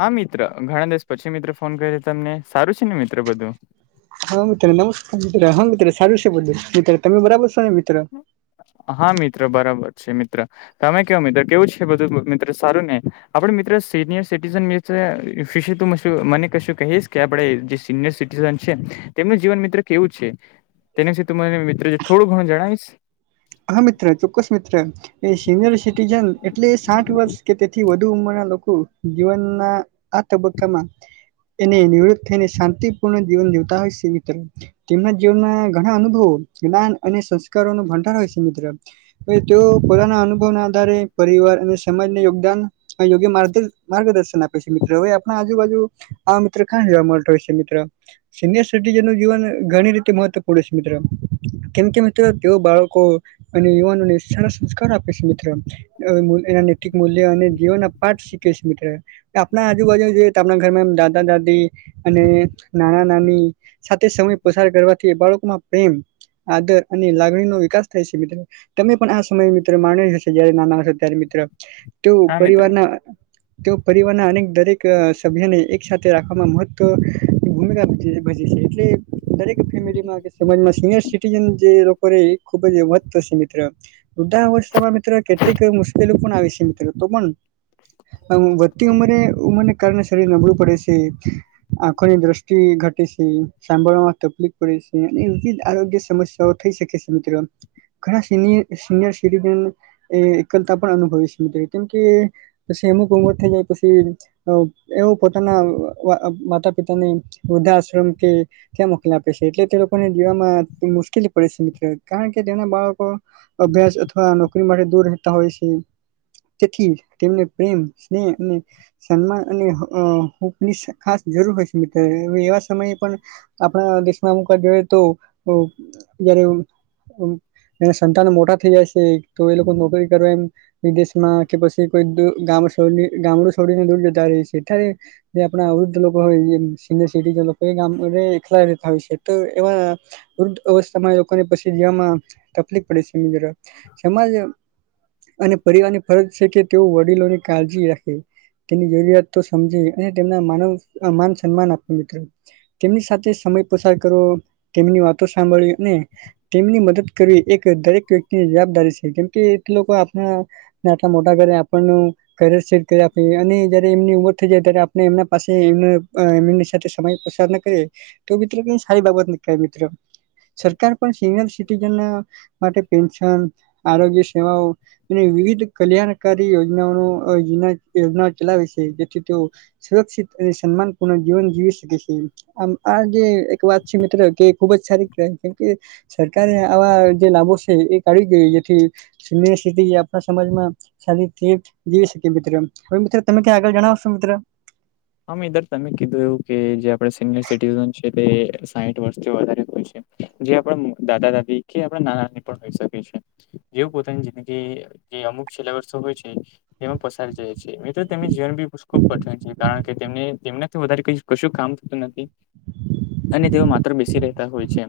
હા મિત્ર ઘણા દિવસ પછી મિત્રો ફોન કર તમને સારું છે ને મિત્રો બધું, હા, મિત્રો નમસ્કાર મિત્ર હા મિત્ર સારું છે બધું. મિત્ર તમે બરાબર છો ને મિત્રો? હા મિત્ર બરાબર છે મિત્ર. તમે ક્યો મિત્રો કેવું છે બધું?. મિત્રો સારું ને આપડે મિત્ર સિનિયર સિટીજનની. વ્હેર ઇફ શી તુ મસુ. [inaudible] મને કશું કહીશ કે આપડે જે સિનિયર સિટીઝન છે ને? તેમનું જીવન મિત્ર કેવું છે તેના વીશે મને મિત્ર થોડું ઘણું જણાવીશ. હ મિત્ર ચોક્કસ મિત્ર એ સિનિયર સિટીજન એટલે સાઠ વર્ષ કે તેથી, થી વધુ ઊંમરના લોકો જીવનના આ તબક્કામાં એને નિવૃત્ત થઈને શાંતિપૂર્ણ જીવન જીવતા હોય છે, મિત્ર તેમના જીવનમાં ઘણાં અનુભવો જ્ઞાન અને સંસ્કારોનો ભંડાર હોય છે, મિત્ર તેઓ પોતાના અનુભવના આધારે પરિવાર અને સમાજને યોગદાન આ યોગ્ય માર્ગડી માર્ગદર્શન આપે છે મિત્ર હવે આપણા આજુબાજુ આ મિત્ર કાં જોવા મળતો હોયશે મિત્ર સિનિયર સિટીજનનું જીવન ઘણી રીતે મહત્વપૂર્ણ છે, મિત્ર કેમ કે મિત્રો તેઓ બાળકો અને યુવાનોને સારા સંસ્કાર આપે છે, મિત્ર [unintelligible] નૈતિક મૂલ્ય અને જીવનના પાઠ શીખવે છે, મિત્ર આપણા આજુબાજુ જોઈએ તો આપણા ઘરમાં એમ દાદા દાદી અને નાના નાની સાથે સમય પસાર કરવાથી બાળકોમાં પ્રેમ, આદર અને લાગણીનો વિકાસ થાય છે, મિત્ર તમે પણ આ સમય મિત્ર માણ્યો જ હશે જયારે નાના હશે ત્યારે મિત્ર [unintelligible] હા મિત્ર પરિવારના તેઓ પરિવારના અનેક દરેક સભ્યને એક સાથે રાખવામાં મહત્વ ભૂમિકા ભજવે છે, ભજે છે, એટલે દરેક ફેમિલીમાં કે સમાજમાં સિનિયર સિટીજન જે લોકો રેય ખુબ જ [unintelligible] છે, મિત્ર વૃધ્ધા અવસ્તામાં મિત્ર કેટલીક એવી મુશ્કેલીઓ પણ આવે છે, મિત્ર તો પણ આમ વધતી ઉંમરે ઉંમરને કારણે શરીર નબળું પડે છે. આંખોની દ્રષ્ટિ ઘટે છે, સાભળવામાં તફલીક પડે સે અને વિવિધ આરોગ્ય સમસ તો થઈ શકેે છે, મિત્ર ઘણા સિનિ સિનયર સિટીજન એ એકલતા પણ અનુભવે છે, મિત્ર કેમ કે પછી અમુક ઉંમર થઈ જાય પછી અ એવું પોતાના વા માતા પિતાને વૃદ્ધા આશ્રમ કે ત્યાં મોકલે આપે સે એટલે તે લોકોને જીવામાં મુશ્કેલી પડે સે મિત્ર કારણ કે તેના બાળકો અભ્યાસ અથવા નોકરી માથી દૂર રહેતા હોય છે. તેથી તેમને પ્રેમ, સ્નેહ અને સન્માન અને હ અ હૂંફની સુ ખાસ જરૂર હોય છે, મિત્ર અવે એવા સમયે પણ આપણા દેશમાં અમુક વાર જોયે તો બઉ જયારે એવુ એના સંતાનો મોટા થઇ જાય સે તો એ લોકો નોકરી કરવા એમ વિદેશમાં કે પછી કોઈક દૂ ગામડ સોડી ગામડું સોડીને દૂર જતા રેય છે, ત્યારે જે આપણા વૃદ્ધ લોકો હોય એમ સિનિયરસિટી લોકો એ ગામડે એખલા રેતા હોય છે. તો એવા વૃદ્ધ અવસ્થામાં એ લોકોને પ રેવામાં ટફલિક પડે સે મિત્ર સમાજ અને પરિવારની ફરજ છે, કે તેઓ વડીલોની કાળજી રાખે તેની જરૂરિયાત તો સમજે અને તેમના માનવ માન સન્માન આપે મિત્ર તેમની સાથે સમય પસાર કરો તેમની વાતો સાંભળી અને તેમની મદદ કરવી એક દરેક વ્યક્તિની જવાબદારી છે, કેમકે તે લોકો આપણા ને આટલા મોટા કરયા આપણનું ધરે સે કરી આપીએ અને જયારે એમની ઉંમર થઇ જાય ત્યારે આપણે એમના પાસે એમનું અ એમીની સાથે સમય પસા તો આપણે કહીએ તો મિત્ર કેવ સારી બાબત ની કેવાય મિત્ર સરકાર પણ સિનિયર સિટીઝનના માટે પેન્શન, આરોગ્ય સેવાઓ, અને વિવિધ કલ્યાણકારી યોજનાઓનો અ યુનાડ યોજનાઓ ચલાવે છે, જેથી તેઓ સુરક્ષિત અને સન્માનપૂર્ણ જીવન જીવી શકે છે. આમ આ જે એક વાત છે, મિત્ર કે ખુબ જ સારી કેવાય કેમ કે સરકારે આવા જે લાભો છે, એ કાઢી દેય જેથી ને [inaudible] સિતી જ આપણા સમાજમાં શાદીથી એક જીવી શકીએ મિત્રમ હવે મિત્ર તમે ક્યા આગળ જણાવશો મિત્ર હા મિત્ર તમે કીધું એવું કે જે આપડે સિનિયર સિટીઝન છે તે સાઇઠ વર્ષથી વધારે હોય છે. જે આપણામ દાદા દાદી કે આપણા નાનાની પણ હોઈ શકે છે. જેઓ પોતાની જિંદગી જે અમુક છેલા વર્ષો હોય છે તેમાં પસારી જાય છે. ને તેમની જીવન બી ખુબ કઠન છે કારણ કેમને તેમનાથી વધારે કઇ કશું કામ થતું નથી. અને તેઓ માત્ર બેસી રેહતા હોય છે.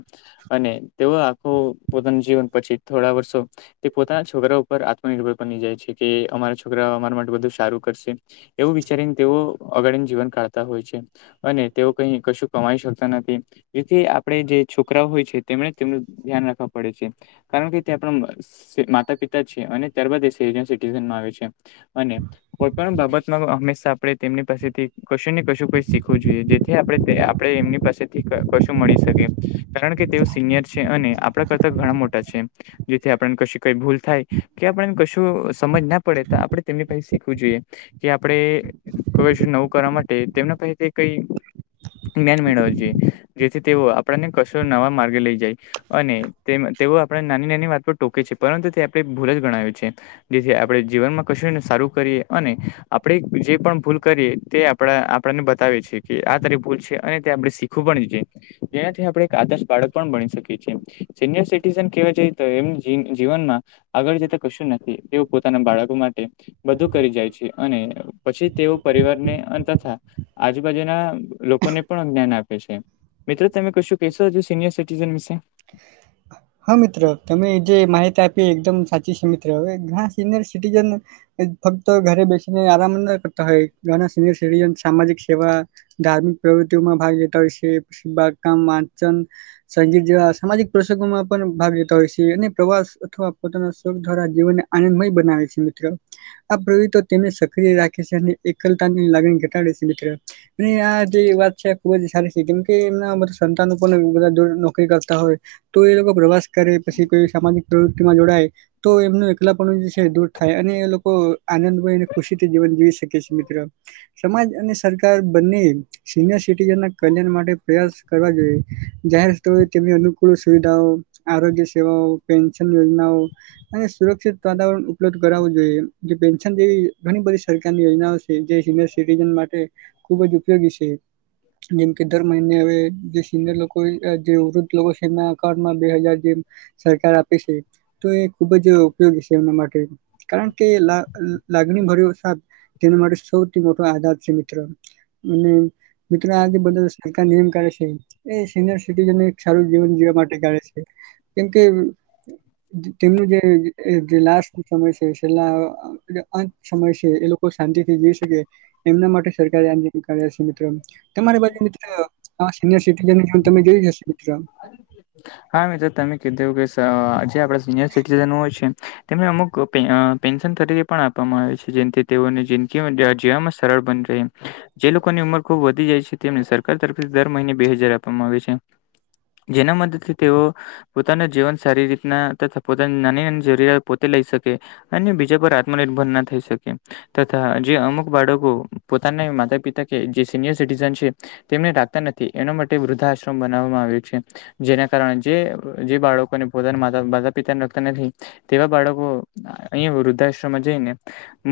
અને તેઓ આખો પોતાનું જીવન પછી થોડા વર્ષો તે પોતાના છોકરા ઉપર આત્મનિર્ભર બની જાય છે કે અમારા છોકરા અમારા માટે બધું સારું કરશે. એવું વિચારીને તેઓ અગાળને જીવન કાઢતા હોય છે. અને તેઓ કઈ કશું કમાઈ શકતા નથી. જેથી આપડે જે છોક ક્રા હોય છે તેમને તેમનું ધ્યાન રાખવા પડે છે. કારણ કે તે આપણા બસ સે માતા પિતા છે અને ત્યારબાદ એ સિરિયન સિટીઝન માં આવે છે અને કોઈ પણ બાબતમાં હંમેશા આપડે તેમની પાસેથી કશું ને કશું કોઈ શીખવું જોઈએ જેથી આપડે તે આપ આપડે એમની પાસેથી ક કશું મળી શકે કારણ કે તેઓ સિનિયર છે અને આપડા કરતા ઘણા મોટા છે જેથી આપણને કશું કઈ ભૂલ થાય કે આપણાને કશું સમજ ના પડે તો આપડે તેમની પાહે શી શીખવું જોએ કે આપડે કવજ નવું કરવા માટે તેમના પાહે કઈ જ્ઞાન મેળવા જોઈએ જેથી તેઓ આપડાને કશો નવા માર્ગે લઈ જાય. અને તેમ તેઓ આપડાને નાની નાની વાત પર ટોકે છે પરંતુ તે આપડે ભૂલ જ ગણાવે છે. જેથી આપડે જીવનમાં કશુંને સારું કરીએ અને આપડે જે પણ ભૂલ કરીએ તે આપડા આપડાને બતાવે છે કે આ તારી ભૂલ છે અને તે આપડે શી [inaudible] ખૂબણ જે જેનાથી આપડે એક આદર્શ બાળક પણ બની શકીએ છે સિનિયર સટીઝન કેવા જયે તો એમ જીન જીવનમાં આગળ જતા કશું નથી તેઓ પોતાના બાળકો માટે બધું કરી જાય છે અને પછી તેઓ પરિવારને અન તથા આજુબાજુના લોકોને પણ જ્ઞાન આપે છે. મિત્ર તમે કશું કહેશો હજુ સિનિયર સિટીઝન વિશે? હા મિત્ર તમે જે માહિતી આપી એકદમ સાચી છે મિત્ર અવે ઘણા સિનિયર સિટીઝન એ ફક્ત ઘરે બેસીને આરામ ન કરતા હોય ઘણા સિનયર સીટીઝન સામાજિક સેવા ધાર્મિક પ્રવૃત્તિઓમાં ભાગ લેતા હોય છે બાગ કામ વાંચન સંગીત જેવા સામાજિક પ્રસગોમાં પન ભાગ લેતા હોય છે અને પ્રવાસ અથવા પોતાના સુખ દ્વારા જીવનને આનંદમય બનાવે છે મિત્ર આ પ્રવૃતિ તો તેમને સક્રિય રાખે છે અને એકલતાની લાગણી ઘટાડે મિત્ર અને આ જે વાત છે ખુબ જ સારી છે કેમ કે એમના બધા સંતાનો પણ બધા દુર નોકરી કરતા હોય તો એ લોકો પ્રવાસ કરે પછી કોઈ સામાજિક પ્રવૃત્તિમાં જોડાય તો એમનું એકલા પણું જે છે દૂર થાય અને એ લોકો આનંદમયને ખુશીથી જીવન જીવી શકે છે મિત્ર. સમાજ અને સરકાર બંને સિનિયર સિટીઝનના કલ્યાણ માટે પ્રયાસ કરવા જોઈએ. જાહેર સ્થળોએ તેમની અનુકૂળ સુવિધાઓ આરોગ્ય સેવાઓ પેન્શન યોજનાઓ અને સુરક્ષિત વાતાવરણ ઉપલબ્ધ કરાવવું જોઈએ જે પેન્શન જેવી ઘણી બધી સરકારની યોજનાઓ સે એ જે સિનિયર સિટીન માટે ખુબ જ ઉપયોગી છે. જેમ કે દર મહિને અવે જે સિનિયર લોકો અ જે વૃદ્ધ લોકો છે એમના એકાઉન્ટમાં બે હજાર જે સરકાર આપે છે તો એ ખુબ જ ઉપયોગી છે એમના માટે કારણ કે લા લાગણી ભર્યો સાદ તેના માટે સૌથી મોટો આધાર છે મિત્ર મને. મિત્ર આ જે બધા સરકાર નિયમ કાઢે છે એ સિનિયર સિટીઝને સારું જીવન જીવા માટે કાઢે છે. કેમકે વ તેમનું જે જે લાસ્ટ સમય છે. છેલ્લા આ જ સમય છે. એ લોકો શાંતિથી જીવી શકે. એમના માટે સરકારી આંદોલન કરે છે. મિત્રો, તમારી બાજુ મિત્ર સિનયર સિટીઝન નું કામ તમે જોયું જ હશે. મિત્ર, હા મિત્ર તમે કીધું એવું કઈશ આજે આપણે સિનિયર સિટીજન હોય છે. તેમને અમુક પે-પેન્શન તરીકે પણ આપવામાં આવે છે જેમથી તેઓને જિંદગી જીવામાં સરળ બને. ને એમ જે લોકોની ઉંમર ખુબ વધી જાય છે તેમને સરકાર તરફથી દર મહિને બે હજાર આપવામાં છે. જેના મદદથી તેઓ પોતાનું જીવન સારી રીતના તથા પોતાની નાની નાની જરૂરિયાત પોતે લઈ શકે. અને બીજા પર આત્મનિર્ભર ના થઈ શકે, તથા જે અમુક બાળકો પોતાને માતા-પિતા કે જે સિનિયર સિટીઝન છે. તેમને રાખતા નથી એના માટે વૃદ્ધાશ્રમ બનાવવામાં આવ્યો છે. જેના કારણે જે જે બાળકોને, પોતાના માતા-માતા પિતાને રાખતા નથી તેવા બાળકો વૃદ્ધાશ્રમમાં જઈને,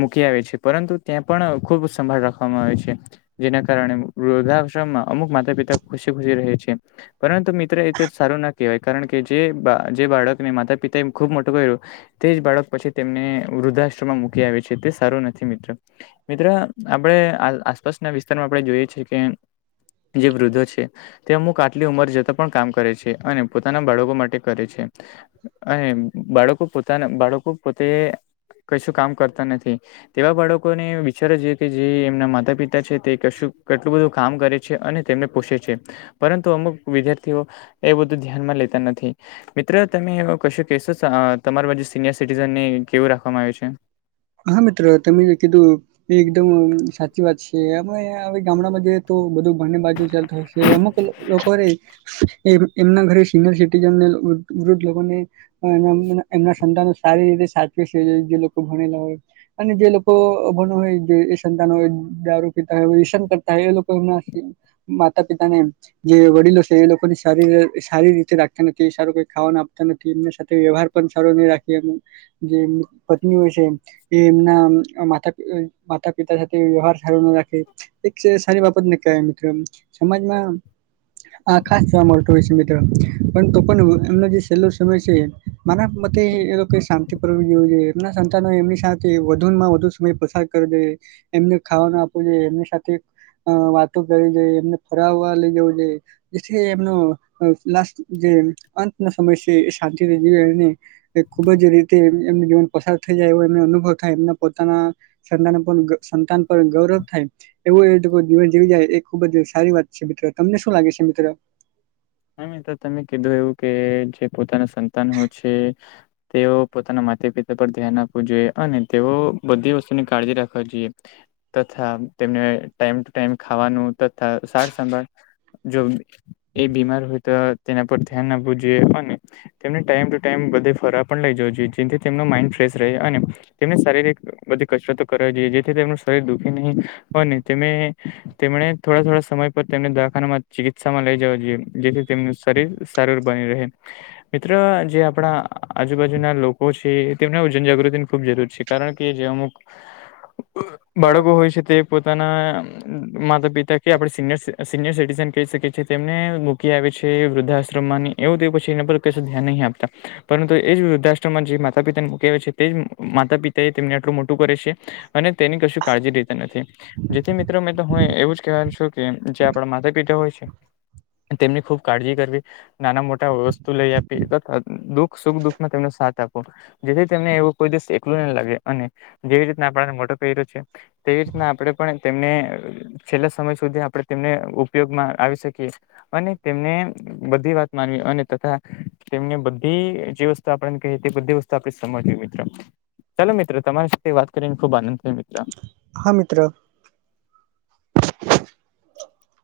મૂકી આવે છે. પરંતુ ત્યાં પણ ખુબ સંભાળ રાખવામાં આવે છે. જેના કારણે, વૃદ્ધાશ્રમમાં અમુક માતા-પિતા ખુશી ખુશી રહે છે. પરંતુ મિત્ર એ તો સારું ના કહેવાય કારણ કે, કે જે બાળક જે બાળકને માતા પિતા એ ખુબ મોટું કર્યું. તે જ બાળક પછી, તેમને વૃદ્ધાશ્રમમાં મૂકી આવે છે. તે સારો નથી મિત્ર, મિત્ર આપડે આસ-આસપાસના વિસ્તારમાં આપડે જોઈએ છે કે એમ, જે વૃદ્ધો છે તે અમુક આટલી ઉંમર જતા પણ કામ કરે છે, અને પોતાના બાળકો માટે કરે છે. અને બાળકો પોતાના બાળકો પોતે કશું કામ કરતા નથી. તેવા બાળકોને વિચારવું જોઈએ કે જે એમના માતા-પિતા છે તે કશું કેટલું બધું કામ કરે. છે, અને તેમને પોષે છે, પરંતુ અમુક વિદ્યાર્થીઓ એ બધું ધ્યાનમાં લેતા નથી મિત્રો તમે એવો કશો કેશો! તમારા બાજુ સિનિયર સિટીઝન ને કેવું રાખવામાં આવ્યું છે? હા મિત્ર તમે કીધું, એ એકદમ સાચી વાત છે. એમાંય હવે આ ગામડામાં જઈએ તો બધું બને બાજુ ચાલતુ હોય છે. અમુક લોકો લોકોને એમ-એમના ઘરે સિનયર સિટીઝનને વૃદ્ધ લોકોને [unintelligible] એમના સંતાનો સારી રીતે સાચવે છે. જે લોકો, ભણેલા હોય અને જે લોકો અભણ હોય જે એ સંતાનો દારૂ પીતા હોય, વ્યસન કરતા હોય એ લોકો એમના માતા-પિતા ને એમ, જે વડીલો છે, એ લોકોને સારી સારી રીતે રાખતા નથી. સારું કોઈ ખાવાનું આપતા નથી. એમની સાથે વ્યવહાર પણ સારો નહી રાખીએ જે પત્ની હોય છે. તે એમના માતા માતા, પિતા સાથે વ્યવહાર સારો ના રાખે. એક સારી બાબત ન કહેવાય મિત્ર સમાજમાં આ ખાસ જોવા મળતું, હોય છે. મિત્ર પણ તો પણ એમનો જે છેલ્લો સમય છે, મારા મતે એ લોકો શાં તિ [unintelligible] એમના સં સંતાનો એમની સાથે વધુમાં સમય પસાર કરવો જોઈએ. એમને ખાવાનું આપવુ જોઈએ. એમની સાથે અ વાતો કરવી જોઈએ. એમને ફરવવા લઇ જવું જોઈએ. જેથી એમનું લાસ્ટ જે અં તનો સમય છે, એ શાંતિથી જીવે અને તે ખુબજ રીતે એમનું જીવન પસાર. થઈ જાય એવો એમને અનુભવ થાય, એમના પોતાના સંતાન પર ગૌરવ થાય એવું એ લોકો જીવન જીવી જાય. ખુબજ સારી વાત છે મિત્ર, તમને શું લાગે છે મિત્ર? હા, તો મિત્ર તમે કીધું એવું કે જે પોતાના સંતાન હોય છે. તેઓ પોતાના માતા-પિતા પર ધ્યાન આપવું જોઈએ અને તેઓ બધી વસ્તુની કાળજી રાખવા જોઈએ. તથા તેમને ટાઈમ ટુ ટાઈમ ખાવાનું તથા સાર સંભાળ જો એ બીમાર હોય તો તેના પર ધ્યાન આપવું જોઈએ અને તેને ટાઈમ ટુ ટાઈમ બધૂ ફરવા પણ લઇ જવો જેથી તેમનો માઇન્ડ ફ્રેશ રહે અને તેમને શારીરિક બધી કસરતો કરવી જોઈએ જેથી તેમનું શરીર દુઃખી નહી હોયને તેમને તેમણે થોડા થોડા સમય પર તેમને દવાખાનામાં ચિકિત્સામાં લઈ જવા જોઈએ. જેથી તેમનું શરીર સરર બની રહે. મિત્ર જે આપણા આજુબાજુ ના લોકો છે, તેમને જનજાગૃતિની ખુબ જરૂર છે. કારણકે જે અમુક બાળકો હોય છે તે પોતાના માતા પિતા કે આપડે સિનયર સિનિયર સિટીઝન કહી શકીએ તેમને કે આવે છે વૃદ્ધાશ્રમ માંની એવું પછી એના ક ધ્યાન નહી આપતા પરંતુ એજ વૃદ્ધાશ્રમમાં જે માતા પિતાને મૂકવે છે, તે જ માતા પિતા એ તેમને એટલું મોટું કરે છે. અને તેની કશું કાળજી રેતા નથી. જેથી મિત્રો મેં તો હું એવું જ કહેવાનું છું કે જે આપડા માતા પિતા હોય છે. તેમની ખૂબ કાળજી કરવી નાના મોટા વસ્તુ લઈ આપી ત દુઃખ સુખ દુઃખમાં તેમનો સાથ આપો જેથી તેમને એવું કોઈ દિવસ એકલું નહી લાગે અને જેવી રીત આપડાને મોટો કર્યો છે. તેવી રીતના આપડે પણ તેમને છેલ્લો સમય સુધી આપડે તેમને ઉપયોગમાં આવી શકીએ. અને તેમને બધી વાત માનવી અને તથા તેમને બધી જે વસ્તુ તો આપણને કે તે બધી વસ્તુ આપણે સમજવી મિત્રો ચાલો મિત્ર તમારી સાથે વાત કરીને ખુબ આનંદ થાયો મિત્ર હા મિત્ર.